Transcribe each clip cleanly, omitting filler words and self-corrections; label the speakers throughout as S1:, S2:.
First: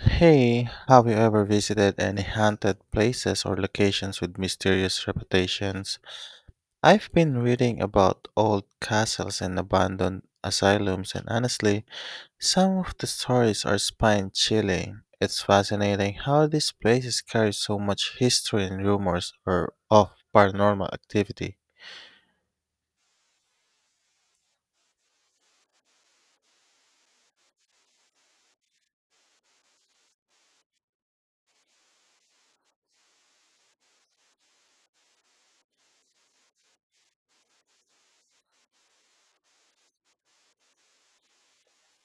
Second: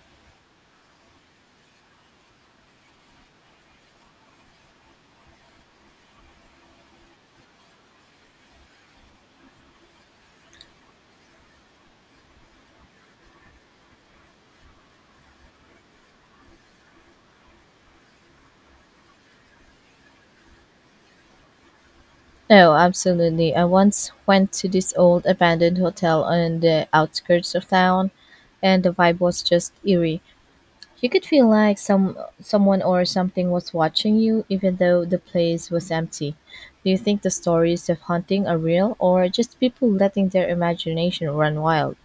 S1: Hey, have you ever visited any haunted places or locations with mysterious reputations? I've been reading about old castles and abandoned asylums, and honestly, some of the stories are spine chilling. It's fascinating how these places carry so much history and rumors or of paranormal activity.
S2: No, absolutely. I once went to this old abandoned hotel on the outskirts of town, and the vibe was just eerie. You could feel like someone or something was watching you, even though the place was empty. Do you think the stories of haunting are real, or just people letting their imagination run wild?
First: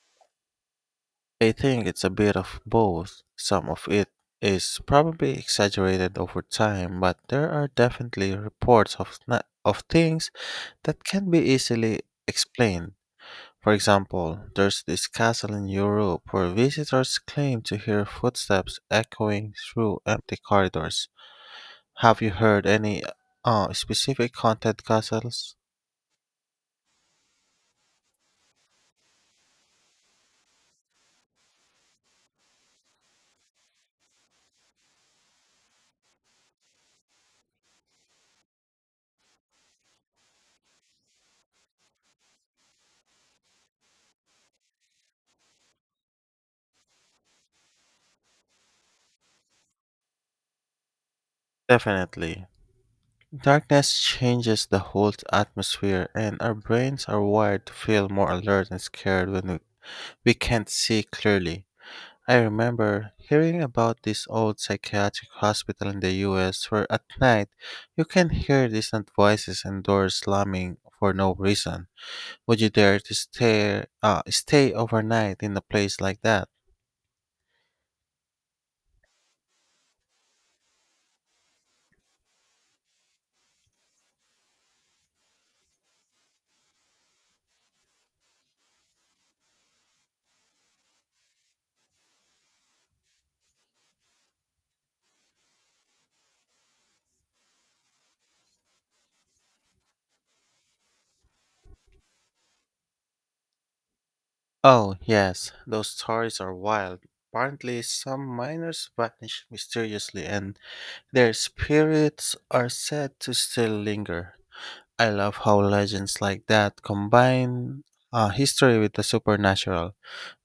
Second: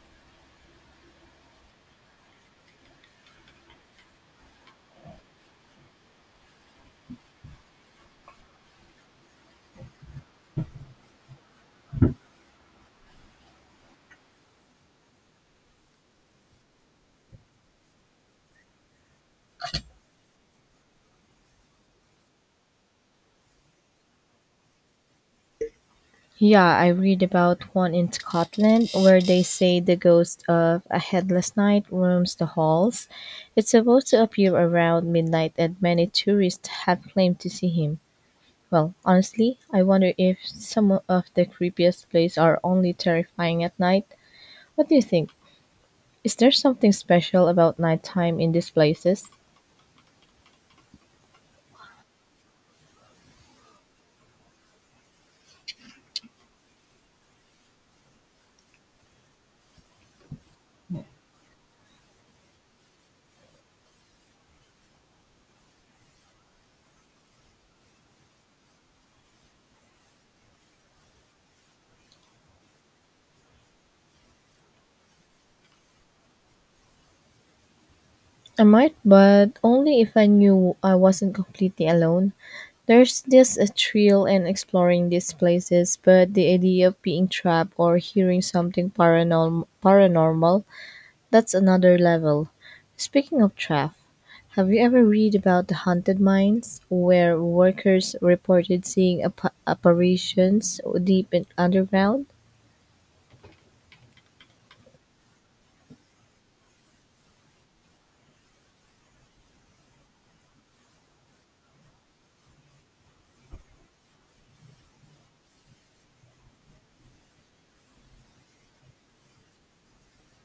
S1: I think it's a bit of both. Some of it is probably exaggerated over time, but there are definitely reports of of things that can be easily explained. For example, there's this castle in Europe where visitors claim to hear footsteps echoing through empty corridors. Have you heard any specific haunted castles?
S2: Yeah, I read about one in Scotland where they say the ghost of a headless knight roams the halls. It's supposed to appear around midnight, and many tourists have claimed to see him. Well, honestly, I wonder if some of the creepiest places are only terrifying at night. What do you think? Is there something special about nighttime in these places?
S1: Definitely. Darkness changes the whole atmosphere, and our brains are wired to feel more alert and scared when we can't see clearly. I remember hearing about this old psychiatric hospital in the US where at night you can hear distant voices and doors slamming for no reason. Would you dare to stay overnight in a place like that?
S2: I might, but only if I knew I wasn't completely alone. There's just a thrill in exploring these places, but the idea of being trapped or hearing something paranormal, that's another level. Speaking of trapped, have you ever read about the haunted mines where workers reported seeing apparitions deep in underground?
S1: Oh, yes, those stories are wild. Apparently, some miners vanished mysteriously and their spirits are said to still linger. I love how legends like that combine history with the supernatural.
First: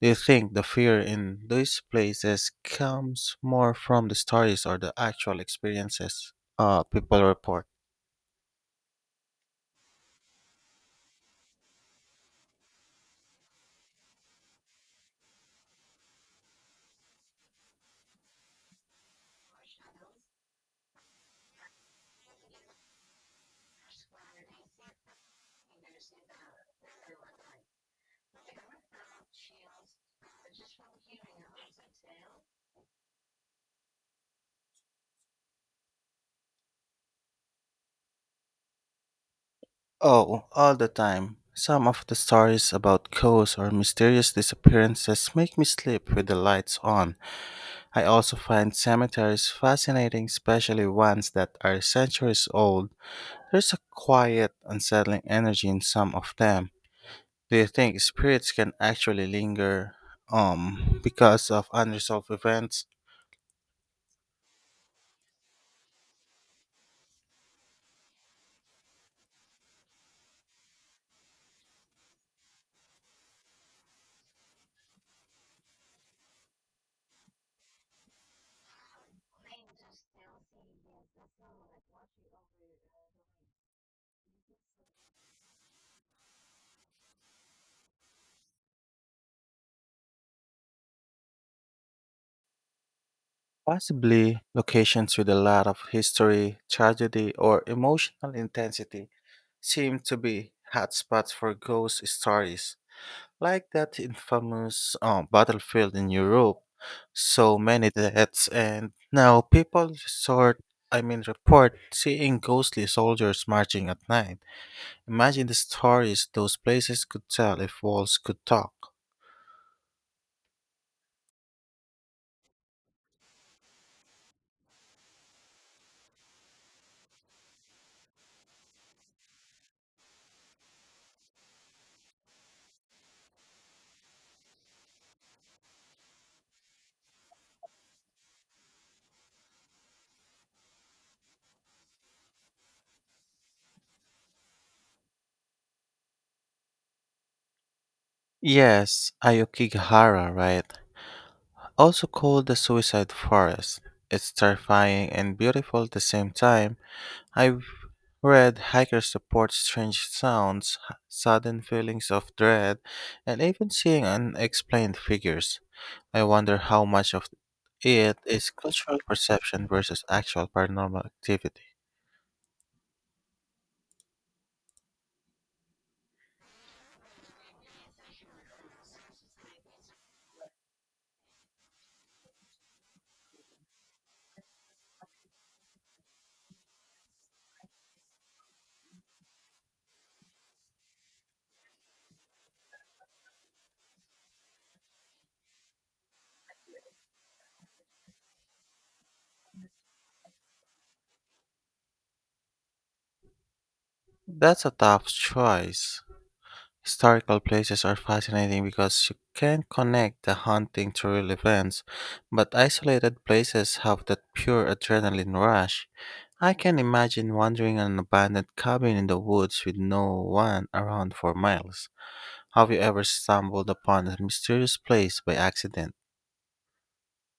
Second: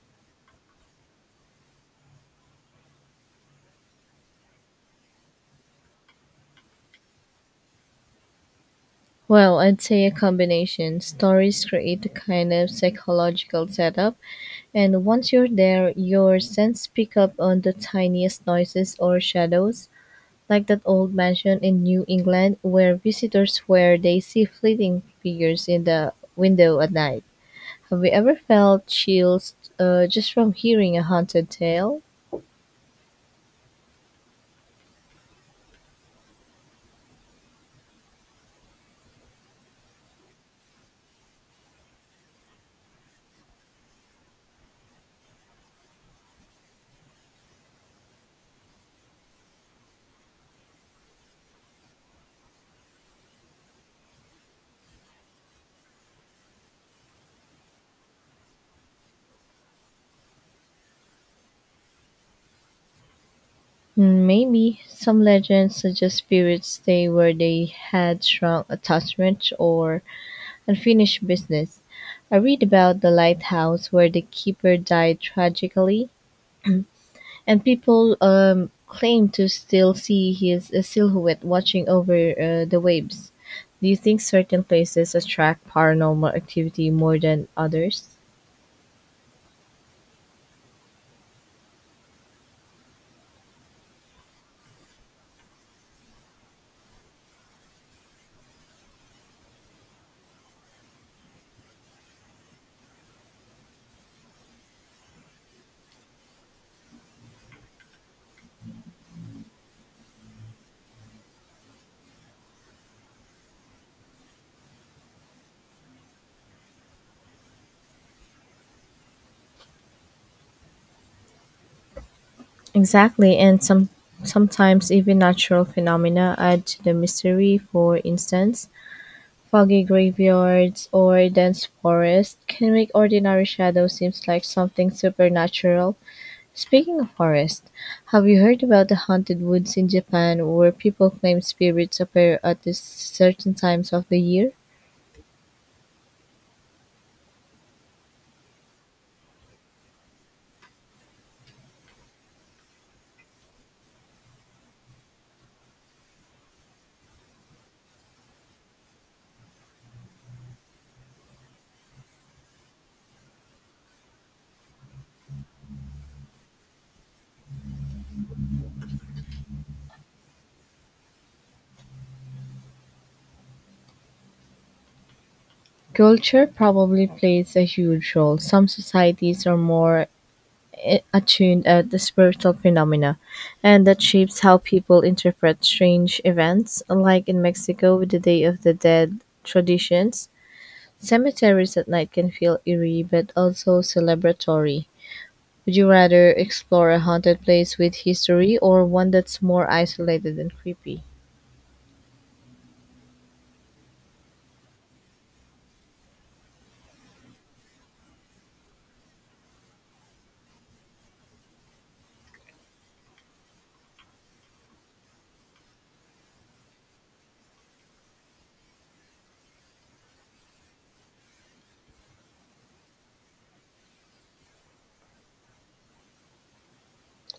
S1: Do you think the fear in these places comes more from the stories or the actual experiences people report?
S2: Well, I'd say a combination. Stories create a kind of psychological setup, and once you're there, your sense pick up on the tiniest noises or shadows. Like that old mansion in New England where visitors swear they see fleeting figures in the window at night. Have you ever felt chills just from hearing a haunted tale?
S1: Oh, all the time. Some of the stories about ghosts or mysterious disappearances make me sleep with the lights on. I also find cemeteries fascinating, especially ones that are centuries old. There's a quiet, unsettling energy in some of them. Do you think spirits can actually linger because of unresolved events?
S2: Hmm, maybe some legends suggest spirits stay where they had strong attachments or unfinished business. I read about the lighthouse where the keeper died tragically, and people claim to still see his silhouette watching over the waves. Do you think certain places attract paranormal activity more than others?
S1: Possibly locations with a lot of history, tragedy, or emotional intensity seem to be hotspots for ghost stories. Like that infamous battlefield in Europe, so many deaths, and now people report seeing ghostly soldiers marching at night. Imagine the stories those places could tell if walls could talk.
S2: Exactly, and sometimes even natural phenomena add to the mystery. For instance, foggy graveyards or dense forests can make ordinary shadows seem like something supernatural. Speaking of forest, have you heard about the haunted woods in Japan where people claim spirits appear at this certain times of the year?
S1: Yes, Ayokigahara, right? Also called the Suicide Forest. It's terrifying and beautiful at the same time. I've read hikers report strange sounds, sudden feelings of dread, and even seeing unexplained figures. I wonder how much of it is cultural perception versus actual paranormal activity.
S2: Culture probably plays a huge role. Some societies are more attuned at the spiritual phenomena, and that shapes how people interpret strange events, like in Mexico with the Day of the Dead traditions. Cemeteries at night can feel eerie but also celebratory. Would you rather explore a haunted place with history or one that's more isolated and creepy?
S1: That's a tough choice. Historical places are fascinating because you can connect the haunting to real events, but isolated places have that pure adrenaline rush. I can imagine wandering in an abandoned cabin in the woods with no one around for miles. Have you ever stumbled upon a mysterious place by accident?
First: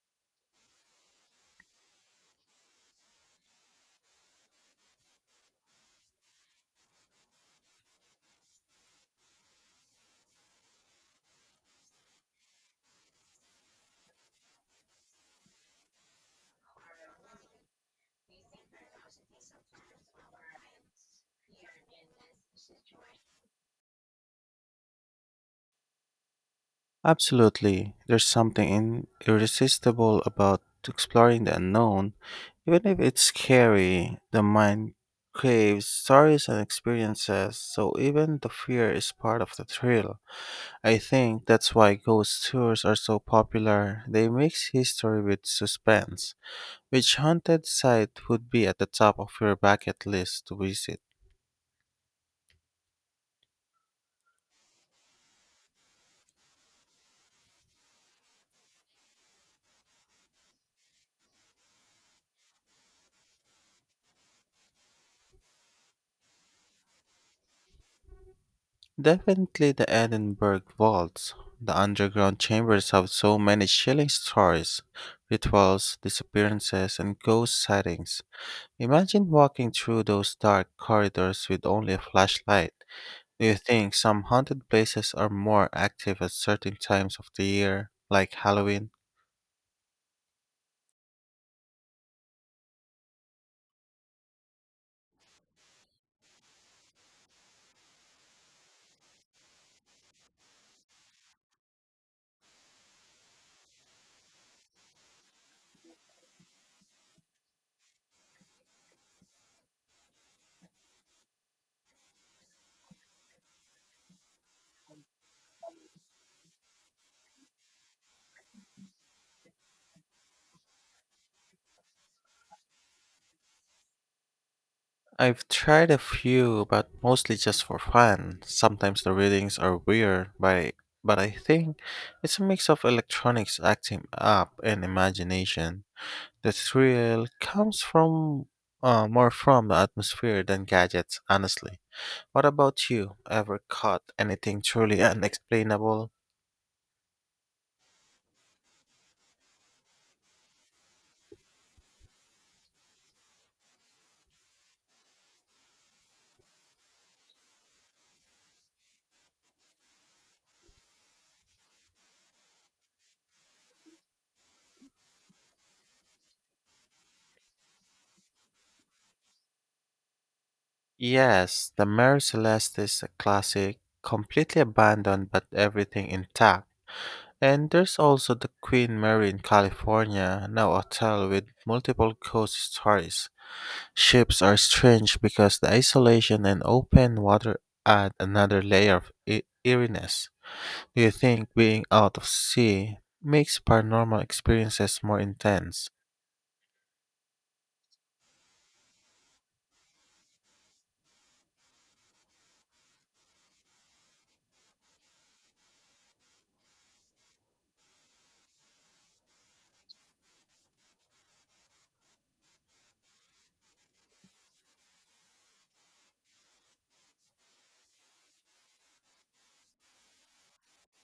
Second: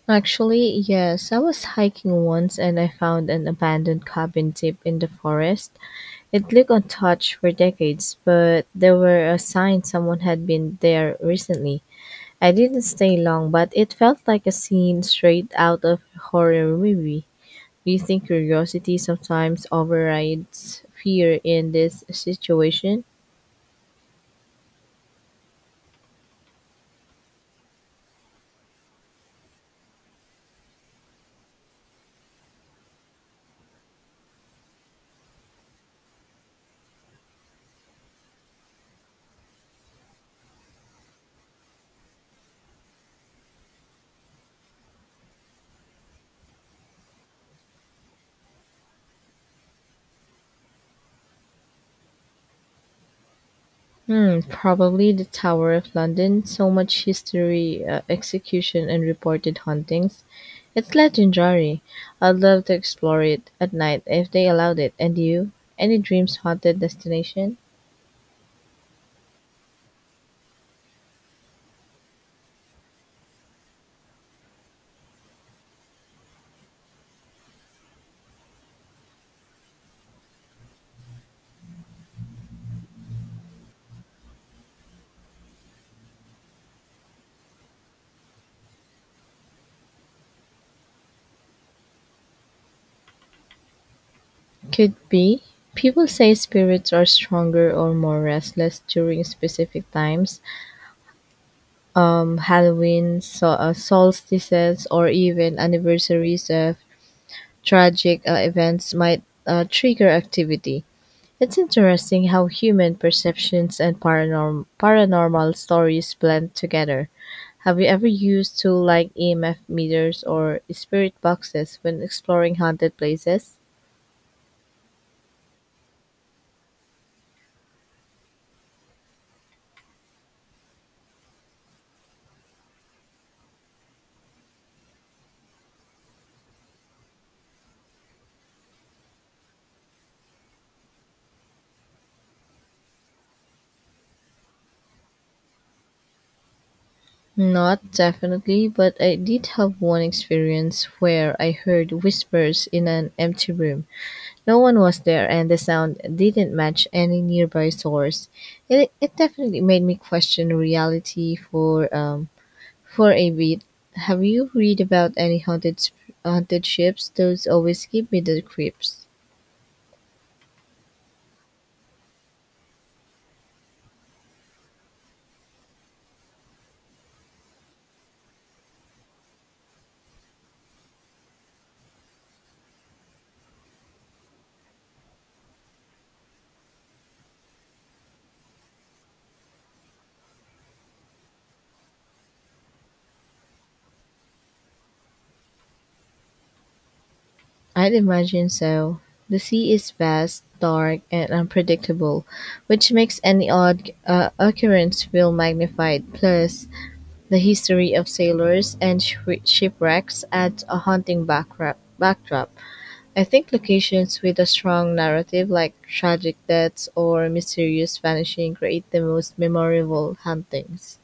S2: Actually, yes. I was hiking once and I found an abandoned cabin deep in the forest. It looked untouched for decades, but there were a sign someone had been there recently. I didn't stay long, but it felt like a scene straight out of a horror movie. Do you think curiosity sometimes overrides fear in this situation?
S1: Absolutely. There's something irresistible about exploring the unknown. Even if it's scary, the mind craves stories and experiences, so even the fear is part of the thrill. I think that's why ghost tours are so popular. They mix history with suspense. Which haunted site would be at the top of your bucket list to visit?
S2: Hmm, probably the Tower of London. So much history, execution, and reported hauntings. It's legendary. I'd love to explore it at night if they allowed it. And you? Any dreams haunted destination?
S1: Definitely the Edinburgh vaults. The underground chambers have so many chilling stories, rituals, disappearances, and ghost sightings. Imagine walking through those dark corridors with only a flashlight. Do you think some haunted places are more active at certain times of the year, like Halloween?
S2: Could be. People say spirits are stronger or more restless during specific times, Halloween, so, solstices, or even anniversaries of tragic events might trigger activity. It's interesting how human perceptions and paranormal stories blend together. Have you ever used tools like EMF meters or spirit boxes when exploring haunted places?
S1: I've tried a few, but mostly just for fun. Sometimes the readings are weird, but I think it's a mix of electronics acting up and imagination. The thrill comes from more from the atmosphere than gadgets, honestly. What about you? Ever caught anything truly unexplainable?
S2: Not definitely, but I did have one experience where I heard whispers in an empty room. No one was there, and the sound didn't match any nearby source. It definitely made me question reality for for a bit. Have you read about any haunted ships? Those always give me the creeps.
S1: Yes, the Mary Celeste is a classic, completely abandoned but everything intact. And there's also the Queen Mary in California, now a hotel with multiple ghost stories. Ships are strange because the isolation and open water add another layer of eeriness. Do you think being out of sea makes paranormal experiences more intense?
S2: I'd imagine so. The sea is vast, dark, and unpredictable, which makes any odd occurrence feel magnified. Plus, the history of sailors and shipwrecks adds a haunting backdrop. I think locations with a strong narrative, like tragic deaths or mysterious vanishing, create the most memorable hauntings.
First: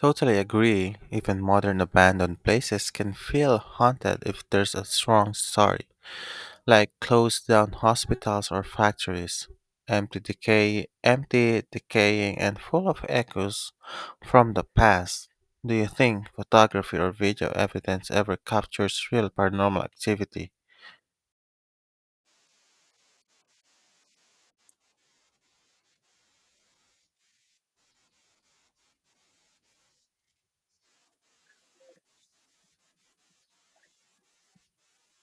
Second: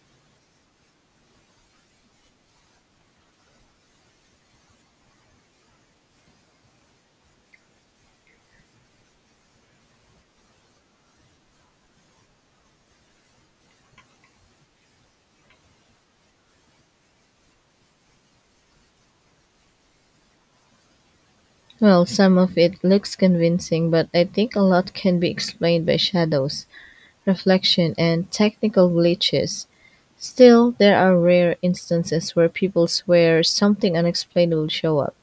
S1: Totally agree. Even modern abandoned places can feel haunted if there's a strong story, like close down hospitals or factories, empty, decaying, and full of echoes from the past. Do you think photography or video evidence ever captures real paranormal activity?
S2: Well, some of it looks convincing, but I think a lot can be explained by shadows, reflection, and technical glitches. Still, there are rare instances where people swear something unexplained will show up.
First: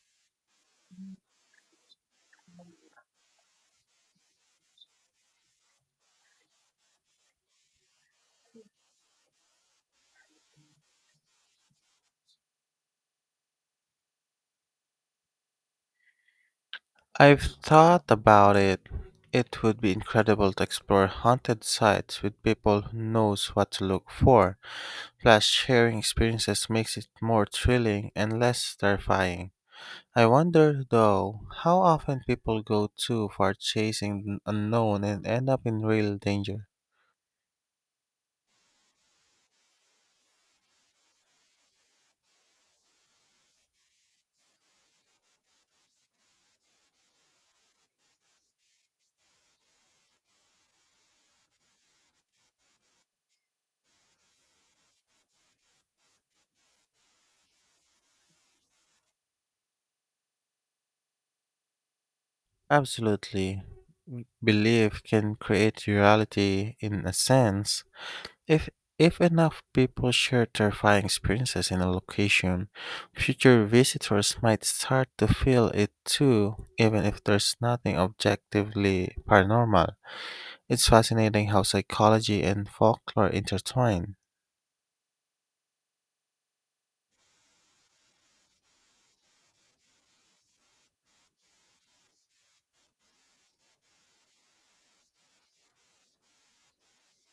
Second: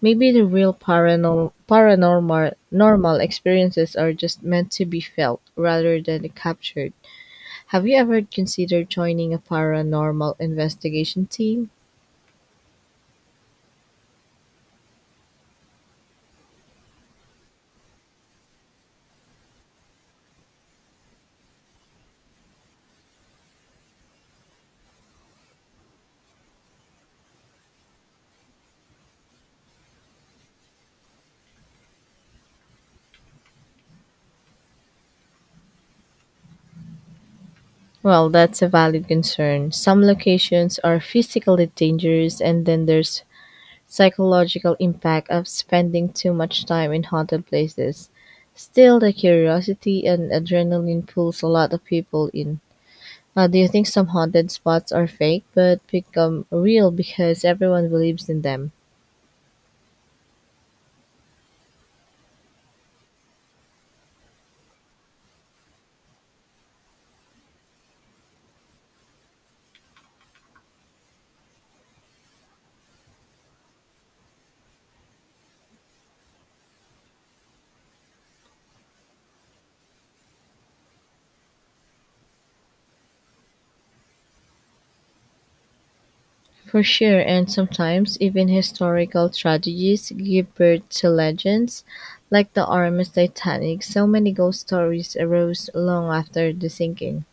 S2: Maybe the real paranor- paranormal normal experiences are just meant to be felt rather than captured. Have you ever considered joining a paranormal investigation team?
S1: I've thought about it. It would be incredible to explore haunted sites with people who knows what to look for. Plus, sharing experiences makes it more thrilling and less terrifying. I wonder, though, how often people go too far chasing the unknown and end up in real danger.
S2: Well, that's a valid concern. Some locations are physically dangerous, and then there's psychological impact of spending too much time in haunted places. Still, the curiosity and adrenaline pulls a lot of people in. Do you think some haunted spots are fake but become real because everyone believes in them?
S1: Absolutely. Belief can create reality in a sense. If if enough people share terrifying experiences in a location, future visitors might start to feel it too, even if there's nothing objectively paranormal. It's fascinating how psychology and folklore intertwine.
S2: For sure, and sometimes even historical tragedies give birth to legends, like the Artemis Titanic. So many ghost stories arose long after the sinking.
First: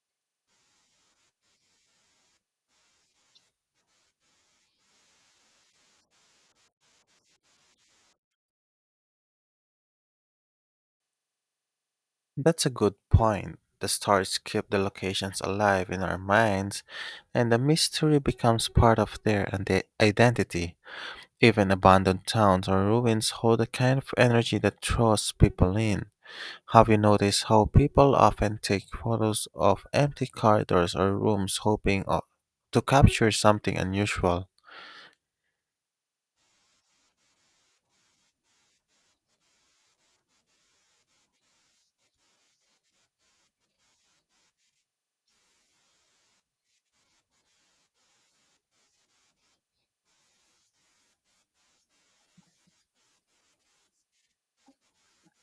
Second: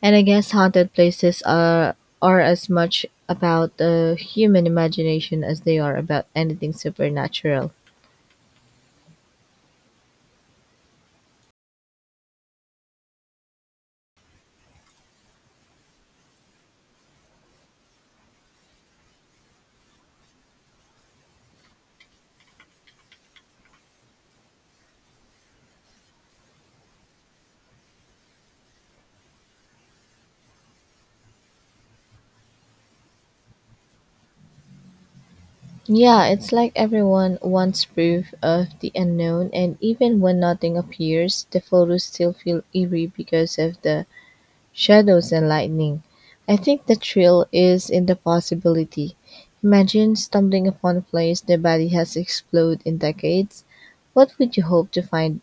S2: And I guess haunted places are as much about the human imagination as they are about anything supernatural.
S1: That's a good point. The stories keep the locations alive in our minds, and the mystery becomes part of their identity. Even abandoned towns or ruins hold a kind of energy that draws people in. Have you noticed how people often take photos of empty corridors or rooms hoping to capture something unusual?
S2: Yeah, it's like everyone wants proof of the unknown, and even when nothing appears, the photos still feel eerie because of the shadows and lightning. I think the thrill is in the possibility. Imagine stumbling upon a place the body has exploded in decades. What would you hope to find?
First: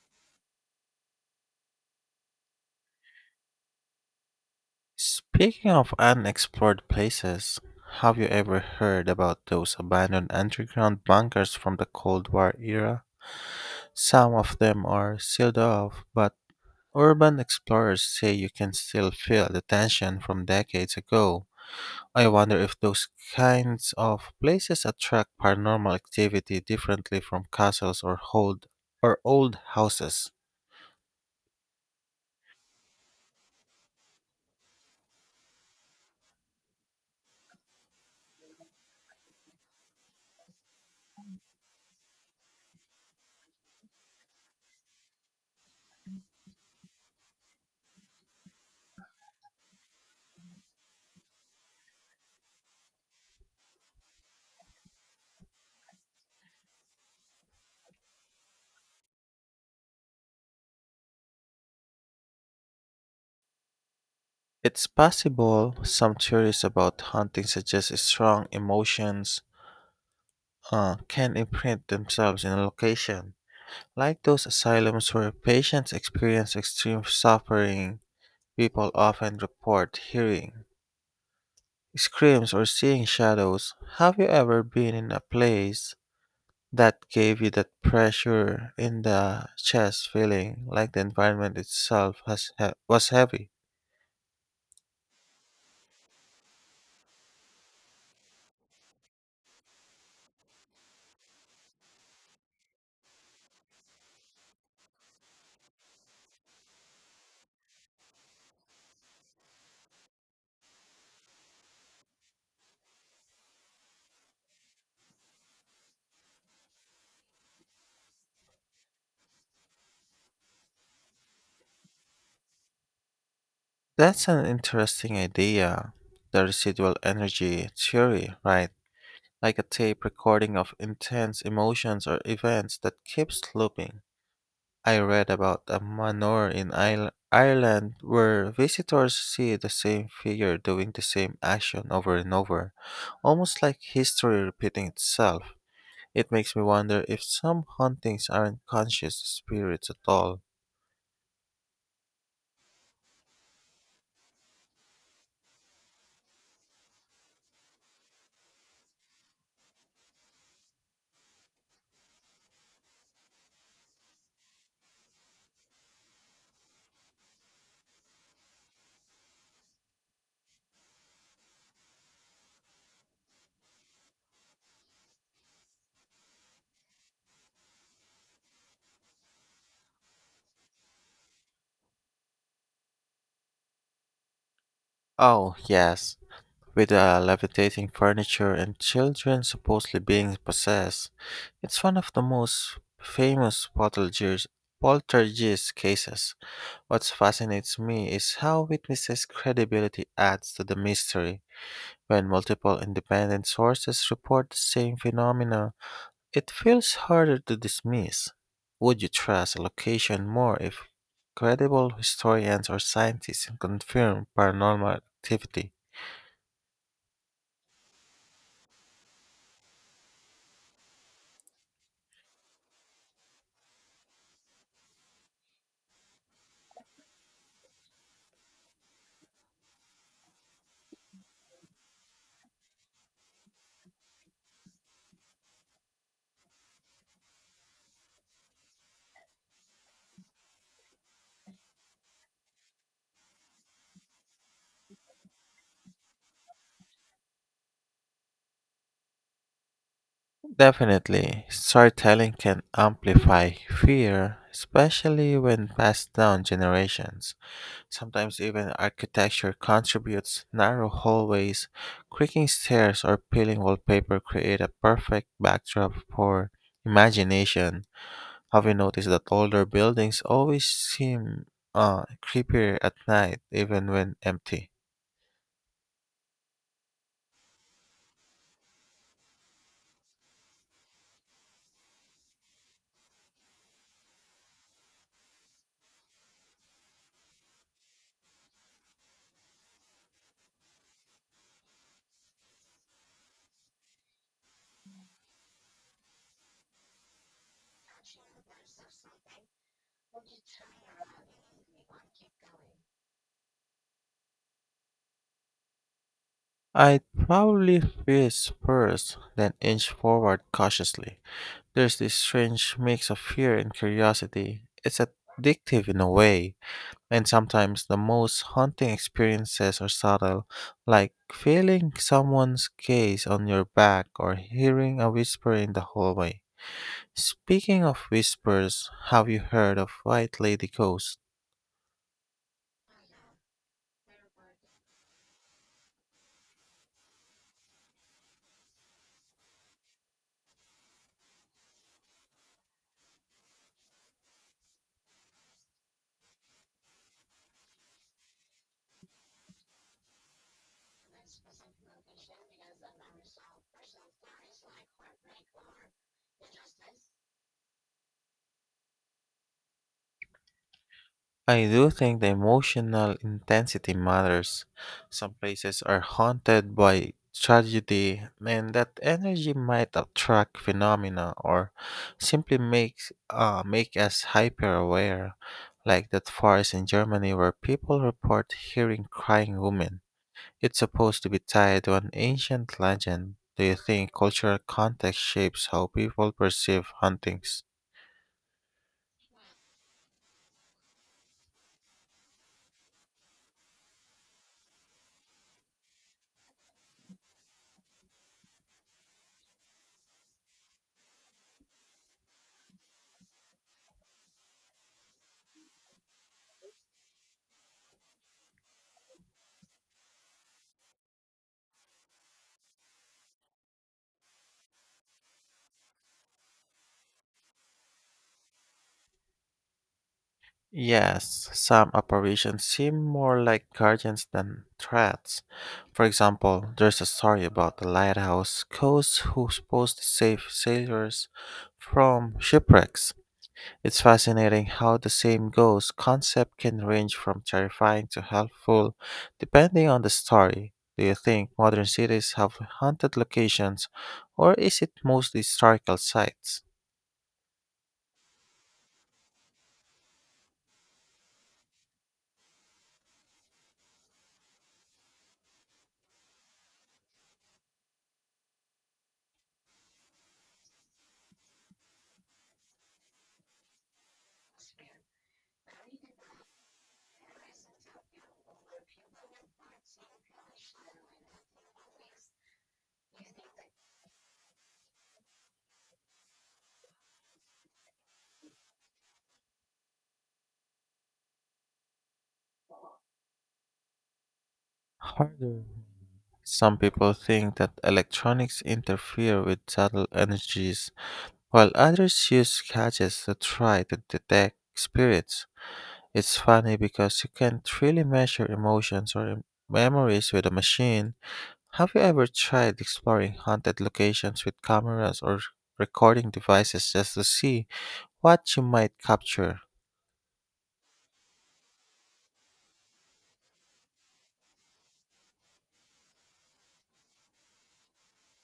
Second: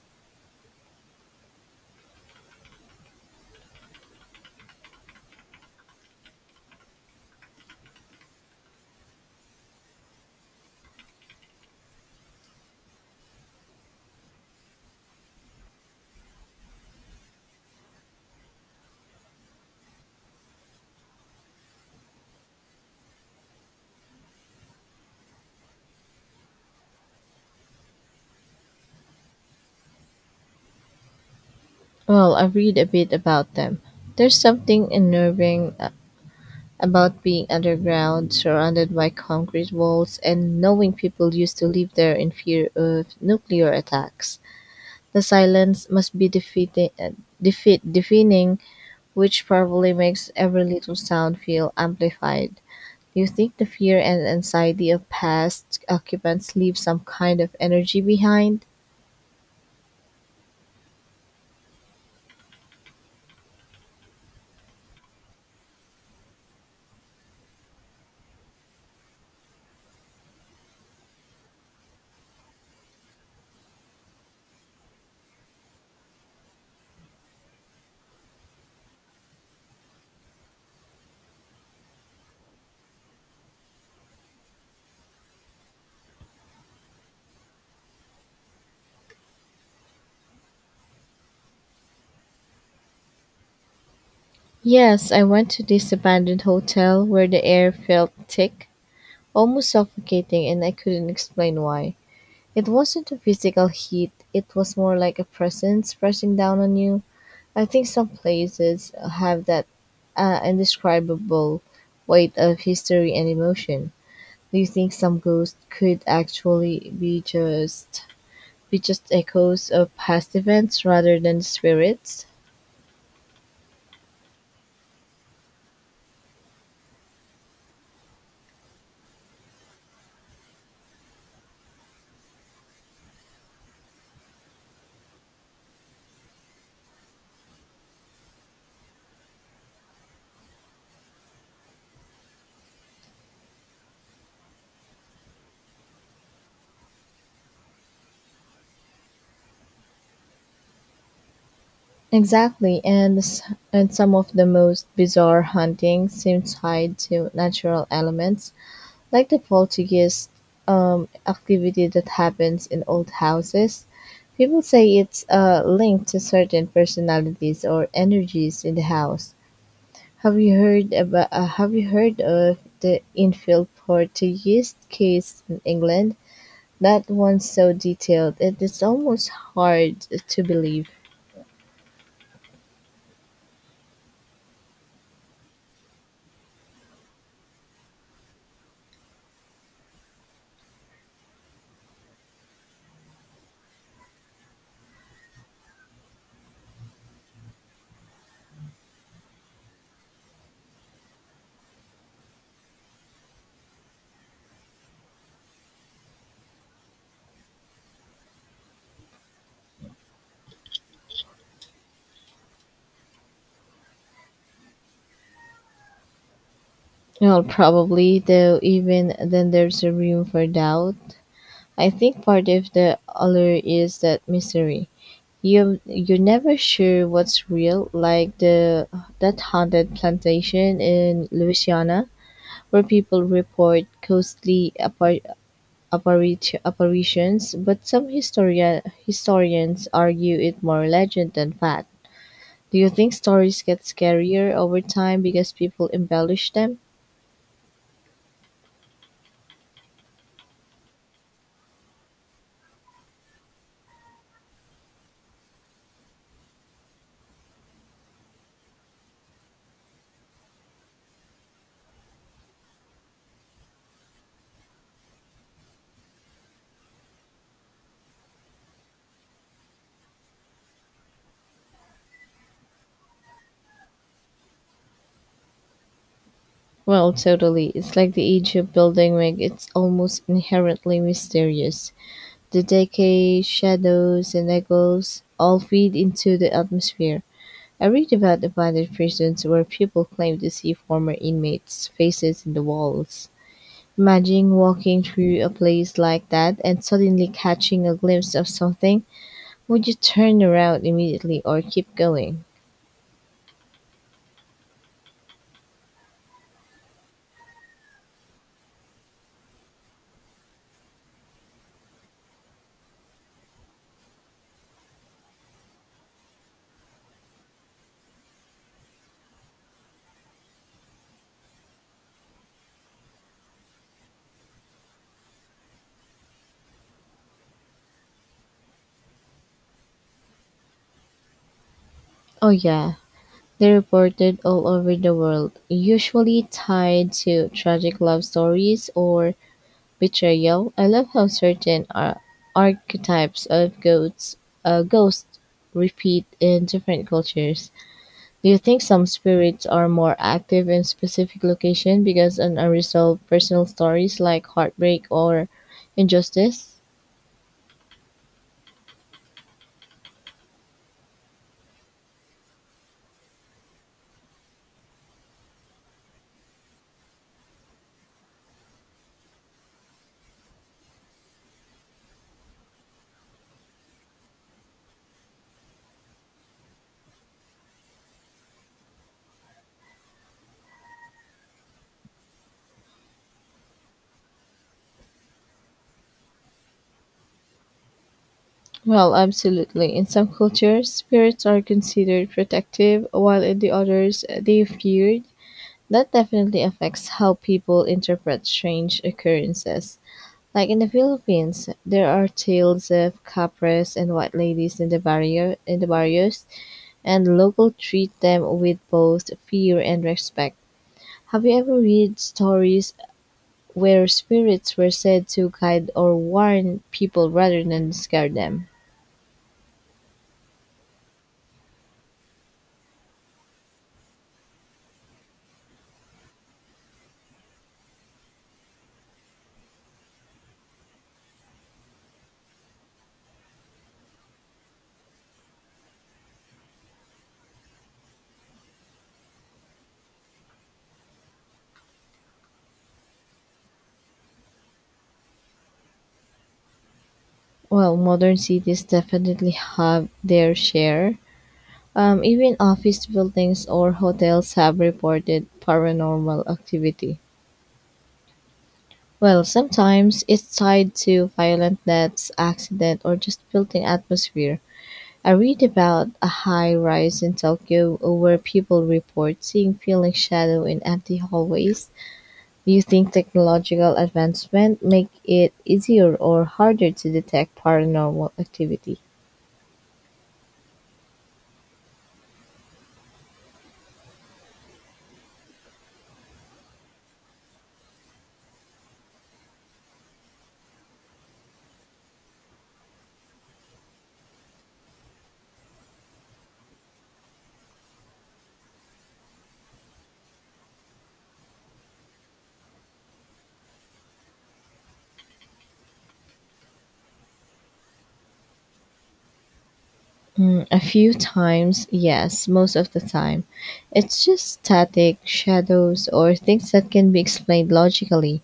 S1: Speaking of unexplored places, have you ever heard about those abandoned underground bunkers from the Cold War era? Some of them are sealed off, but urban explorers say you can still feel the tension from decades ago. I wonder if those kinds of places attract paranormal activity differently from castles or old houses.
S2: Well, I read a bit about them. There's something unnerving about being underground, surrounded by concrete walls, and knowing people used to live there in fear of nuclear attacks. The silence must be deafening, which probably makes every little sound feel amplified. Do you think the fear and anxiety of past occupants leave some kind of energy behind?
S1: It's possible some theories about haunting suggest strong emotions can imprint themselves in a location, like those asylums where patients experience extreme suffering. People often report hearing screams or seeing shadows. Have you ever been in a place that gave you that pressure in the chest feeling like the environment itself was heavy?
S2: Yes, I went to this abandoned hotel where the air felt thick, almost suffocating, and I couldn't explain why. It wasn't a physical heat, it was more like a presence pressing down on you. I think some places have that indescribable weight of history and emotion. Do you think some ghosts could actually be just echoes of past events rather than spirits?
S1: That's an interesting idea. The residual energy theory, right? Like a tape recording of intense emotions or events that keeps looping. I read about a manor in Ireland where visitors see the same figure doing the same action over and over, almost like history repeating itself. It makes me wonder if some hauntings aren't conscious spirits at all.
S2: Exactly, and some of the most bizarre hauntings seem tied to natural elements, like the poltergeist activity that happens in old houses. People say it's linked to certain personalities or energies in the house. Have you heard about? Have you heard of the infield Portuguese case in England? That one's so detailed it is almost hard to believe.
S1: Oh, yes, with the levitating furniture and children supposedly being possessed. It's one of the most famous poltergeist cases. What fascinates me is how witnesses' credibility adds to the mystery. When multiple independent sources report the same phenomena, it feels harder to dismiss. Would you trust a location more if credible historians or scientists confirm paranormal activity?
S2: Well, probably, though, even then there's a room for doubt. I think part of the allure is that mystery. You're never sure what's real, like the that haunted plantation in Louisiana where people report ghostly apparitions, but some historians argue it more legend than fact. Do you think stories get scarier over time because people embellish them?
S1: Definitely, storytelling can amplify fear, especially when passed down generations. Sometimes even architecture contributes. Narrow hallways, creaking stairs, or peeling wallpaper create a perfect backdrop for imagination. Have you noticed that older buildings always seem creepier at night, even when empty?
S2: Well, totally. It's like the age of building make it almost inherently mysterious. The decay, shadows, and echoes all feed into the atmosphere. I read about abandoned prisons where people claim to see former inmates' faces in the walls. Imagine walking through a place like that and suddenly catching a glimpse of something. Would you turn around immediately or keep going?
S1: I'd probably freeze first, then inch forward cautiously. There's this strange mix of fear and curiosity. It's addictive in a way. And sometimes the most haunting experiences are subtle, like feeling someone's gaze on your back or hearing a whisper in the hallway. Speaking of whispers, have you heard of White Lady Ghost?
S2: Oh, yeah. They reported all over the world, usually tied to tragic love stories or betrayal. I love how certain archetypes of ghosts repeat in different cultures. Do you think some spirits are more active in specific location because of unresolved personal stories like heartbreak or injustice?
S1: I do think the emotional intensity matters. Some places are haunted by tragedy, and that energy might attract phenomena or simply make us hyper aware, like that forest in Germany where people report hearing crying women. It's supposed to be tied to an ancient legend. Do you think cultural context shapes how people perceive hauntings?
S2: Well, absolutely. In some cultures, spirits are considered protective, while in the others, they feared. That definitely affects how people interpret strange occurrences. Like in the Philippines, there are tales of Capres and white ladies in the barrios, and local treat them with both fear and respect. Have you ever read stories where spirits were said to guide or warn people rather than scare them?
S1: Yes, some apparitions seem more like guardians than threats. For example, there's a story about the lighthouse ghost who's supposed to save sailors from shipwrecks. It's fascinating how the same ghost concept can range from terrifying to helpful, depending on the story. Do you think modern cities have haunted locations, or is it mostly historical sites?
S2: Well, modern cities definitely have their share. Even office buildings or hotels have reported paranormal activity. Well, sometimes it's tied to violent deaths, accident, or just built-in atmosphere. I read about a high rise in Tokyo where people report seeing peeling shadow in empty hallways. Do you think technological advancement make it easier or harder to detect paranormal activity?
S1: Harder. Some people think that electronics interfere with subtle energies, while others use gadgets to try to detect spirits. It's funny because you can't really measure emotions or memories with a machine. Have you ever tried exploring haunted locations with cameras or recording devices just to see what you might capture?
S2: Mm, a few times, yes, most of the time. It's just static, shadows, or things that can be explained logically.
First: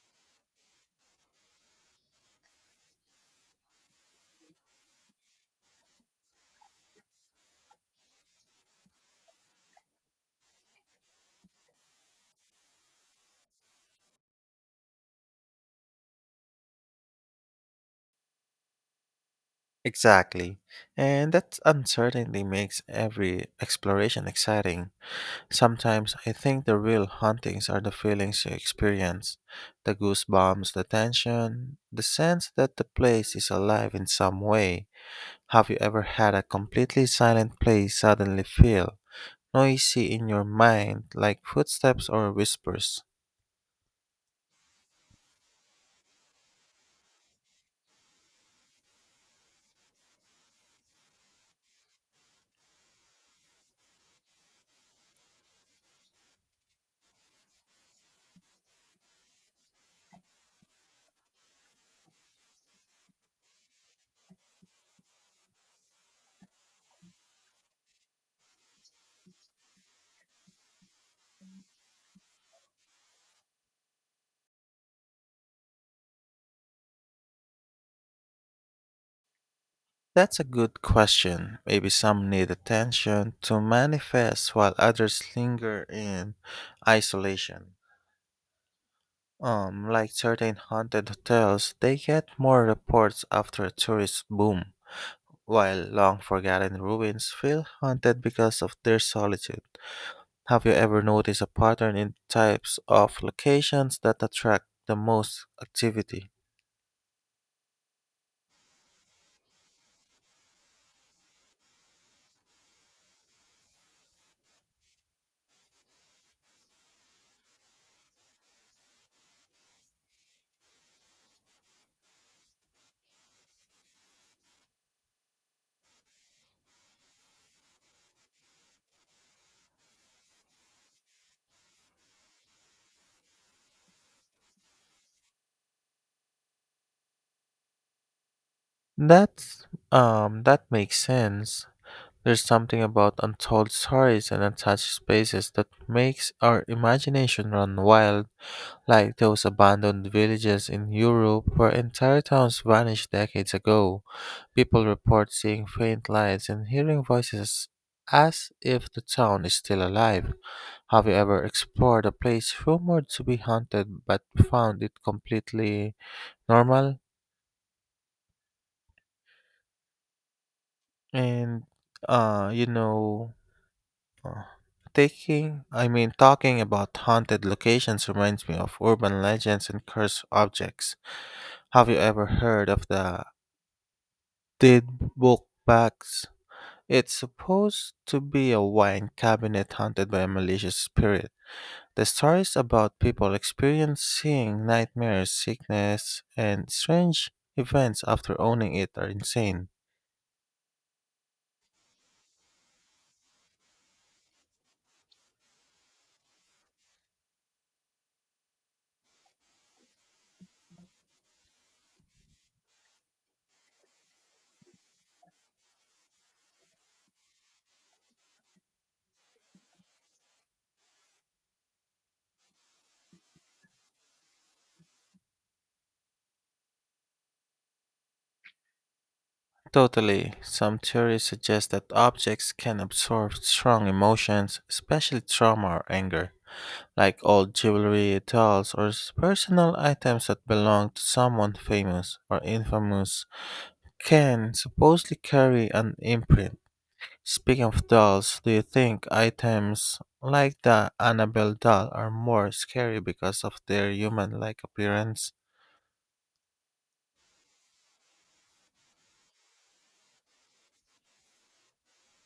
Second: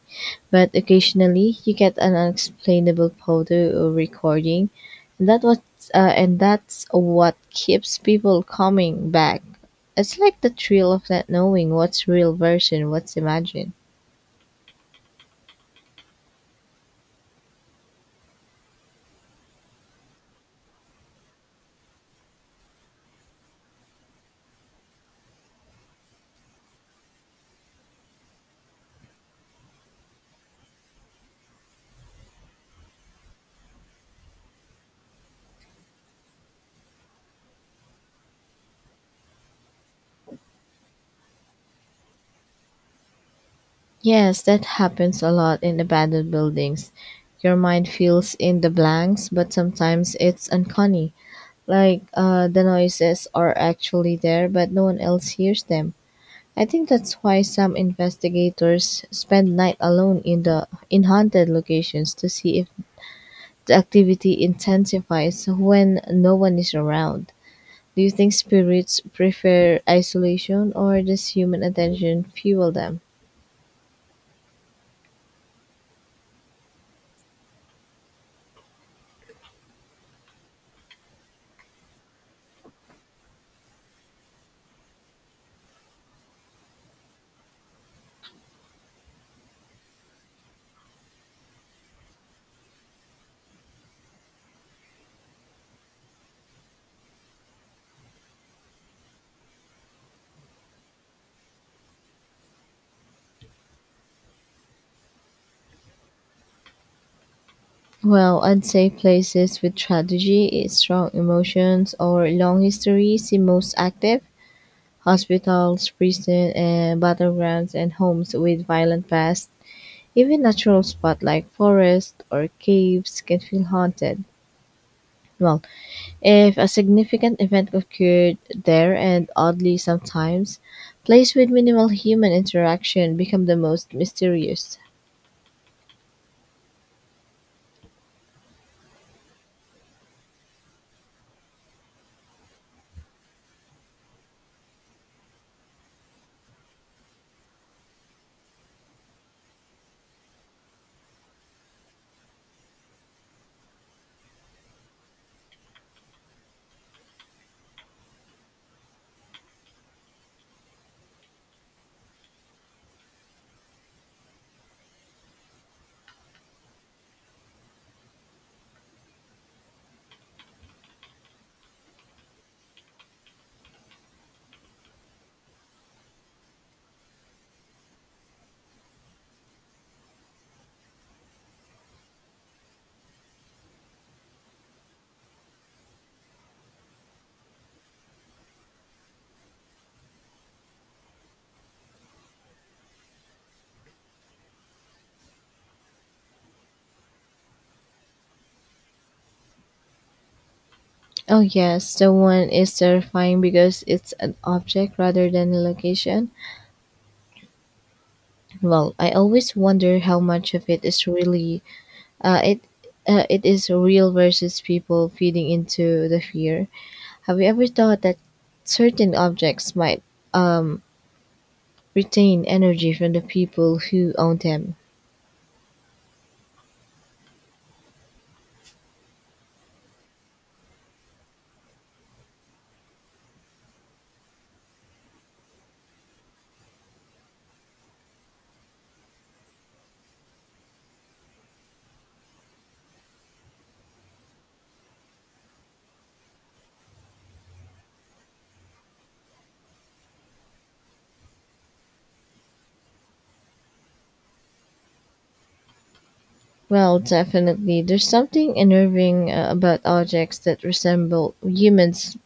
S2: But occasionally, you get an unexplainable photo or recording, and that what and that's what keeps people coming back. It's like the thrill of not knowing what's real version, what's imagined.
S1: Exactly. And that uncertainty makes every exploration exciting. Sometimes I think the real hauntings are the feelings you experience, the goosebumps, the tension, the sense that the place is alive in some way. Have you ever had a completely silent place suddenly feel noisy in your mind, like footsteps or whispers?
S2: Yes, that happens a lot in abandoned buildings. Your mind fills in the blanks, but sometimes it's uncanny. The noises are actually there, but no one else hears them. I think that's why some investigators spend night alone in haunted locations to see if the activity intensifies when no one is around. Do you think spirits prefer isolation or does human attention fuel them?
S1: That's a good question. Maybe some need attention to manifest while others linger in isolation. Like certain haunted hotels, they get more reports after a tourist boom, while long forgotten ruins feel haunted because of their solitude. Have you ever noticed a pattern in types of locations that attract the most activity?
S2: Well, I'd say places with tragedy, strong emotions, or long history seem most active. Hospitals, prisons, and battlegrounds and homes with violent past. Even natural spots like forests or caves can feel haunted. Well, if a significant event occurred there and oddly sometimes, places with minimal human interaction become the most mysterious.
S1: That's that makes sense. There's something about untold stories and untouched spaces that makes our imagination run wild, like those abandoned villages in Europe where entire towns vanished decades ago. People report seeing faint lights and hearing voices as if the town is still alive. Have you ever explored a place rumored to be haunted but found it completely normal? And, you know, uh, taking, I mean, Talking about haunted locations reminds me of urban legends and cursed objects. Have you ever heard of the did book bags? It's supposed to be a wine cabinet haunted by a malicious spirit. The stories about people experiencing nightmares, sickness, and strange events after owning it are insane.
S2: Oh yes, the one is terrifying because it's an object rather than a location. Well, I always wonder how much of it is really. Uh, it it is real versus people feeding into the fear. Have you ever thought that certain objects might um, retain energy from the people who own them?
S1: Totally. Some theories suggest that objects can absorb strong emotions, especially trauma or anger, like old jewelry, dolls, or personal items that belong to someone famous or infamous can supposedly carry an imprint. Speaking of dolls, do you think items like the Annabelle doll are more scary because of their human like appearance?
S2: Well, definitely. There's something unnerving about objects that resemble humans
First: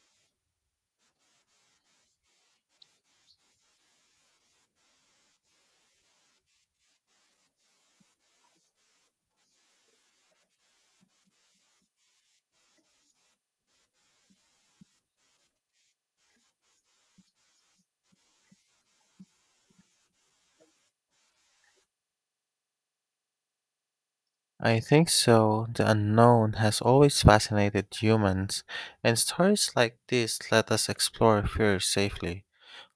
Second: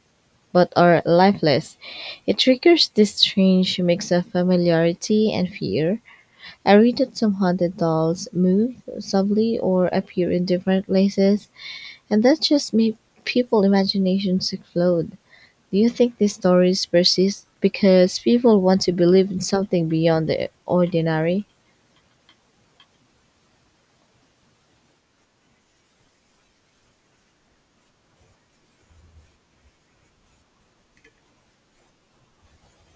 S2: but are lifeless. It triggers this strange mix of familiarity and fear. I read that some haunted dolls move subtly or appear in different places, and that just made people's imaginations explode. Do you think these stories persist because people want to believe in something beyond the ordinary?
S1: I think so. The unknown has always fascinated humans, and stories like this let us explore fear safely.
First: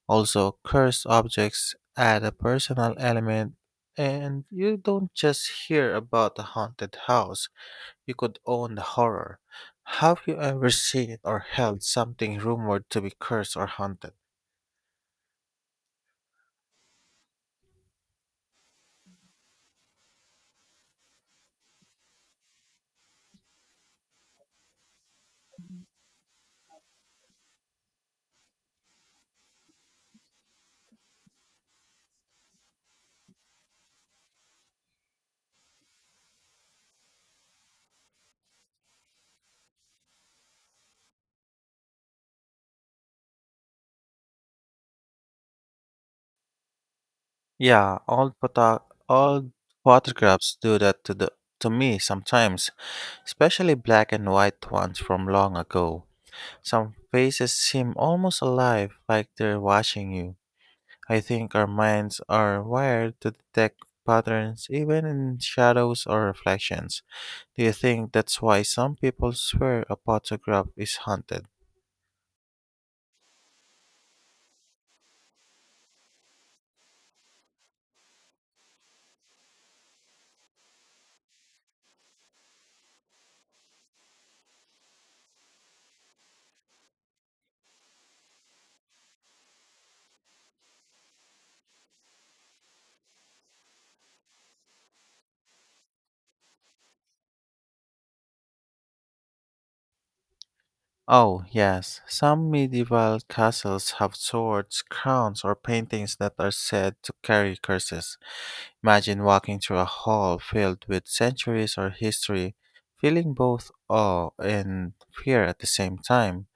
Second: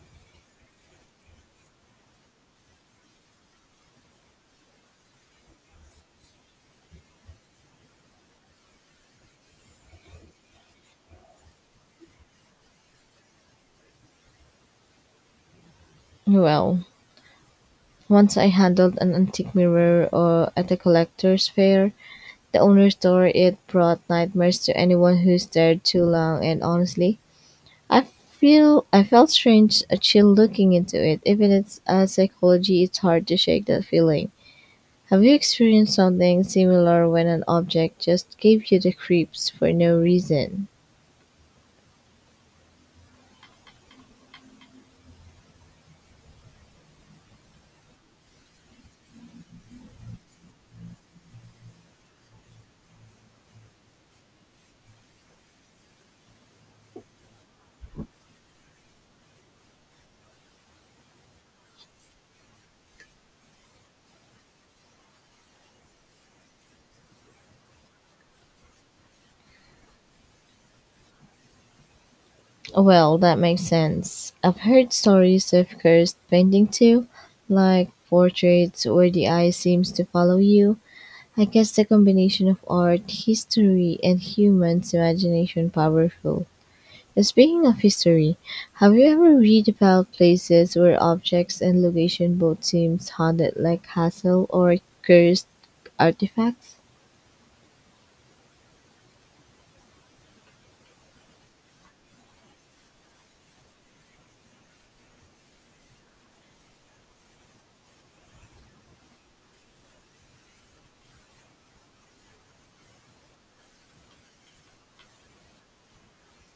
S1: Also, cursed objects add a personal element, and you don't just hear about a haunted house, you could own the horror. Have you ever seen or held something rumored to be cursed or haunted?
S2: Well, once I handled an antique mirror or at a collector's fair, the owner told it brought nightmares to anyone who stared too long and honestly, I I felt strange a chill looking into it. Even it's a psychology it's hard to shake that feeling. Have you experienced something similar when an object just gave you the creeps for no reason?
S1: Yeah, old photographs do that to the to me sometimes, especially black and white ones from long ago. Some faces seem almost alive, like they're watching you. I think our minds are wired to detect patterns even in shadows or reflections. Do you think that's why some people swear a photograph is haunted?
S2: Well, that makes sense. I've heard stories of cursed painting too, like portraits where the eye seems to follow you. I guess the combination of art, history, and humans' imagination powerful. Speaking of history, have you ever read about places where objects and location both seems haunted like castle or cursed artifacts?
S1: Oh, yes. Some medieval castles have swords, crowns, or paintings that are said to carry curses. Imagine walking through a hall filled with centuries or history, feeling both awe and fear at the same time.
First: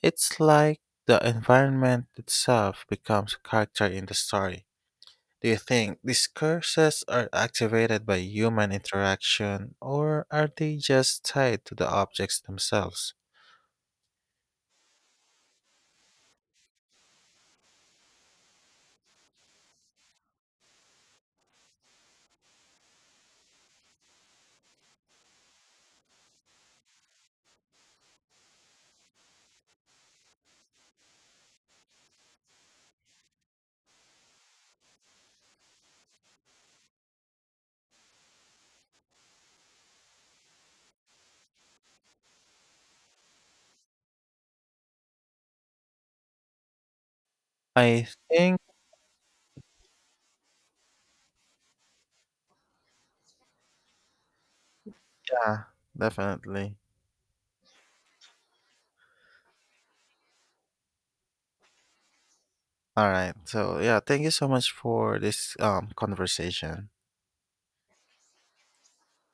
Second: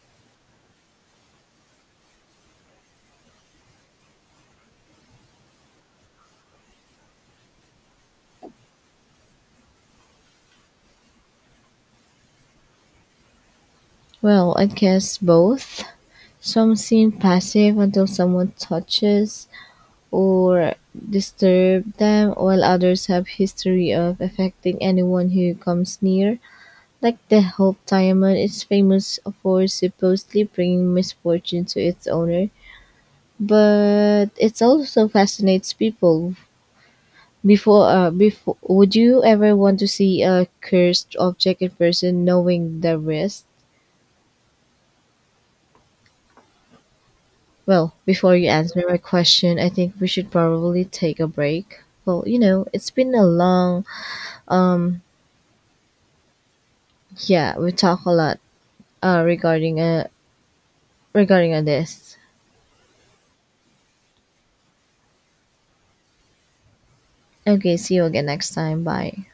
S1: It's like the environment itself becomes a character in the story. Do you think these curses are activated by human interaction, or are they just tied to the objects themselves?
S2: Well, I guess both. Some seem passive until someone touches or disturbs them, while others have history of affecting anyone who comes near. Like the Hope Diamond, it's famous for supposedly bringing misfortune to its owner, but it also fascinates people. Before, would you ever want to see a cursed object in person, knowing the risk? Well,
S1: I
S2: before you
S1: think.
S2: answer my question, I think we should probably take a break. Well, you know, it's been a long um
S1: Yeah, definitely.
S2: yeah, we talk a lot uh regarding uh regarding this.
S1: All right. So yeah, thank you so much for this conversation.
S2: Okay, see you again next time. Bye.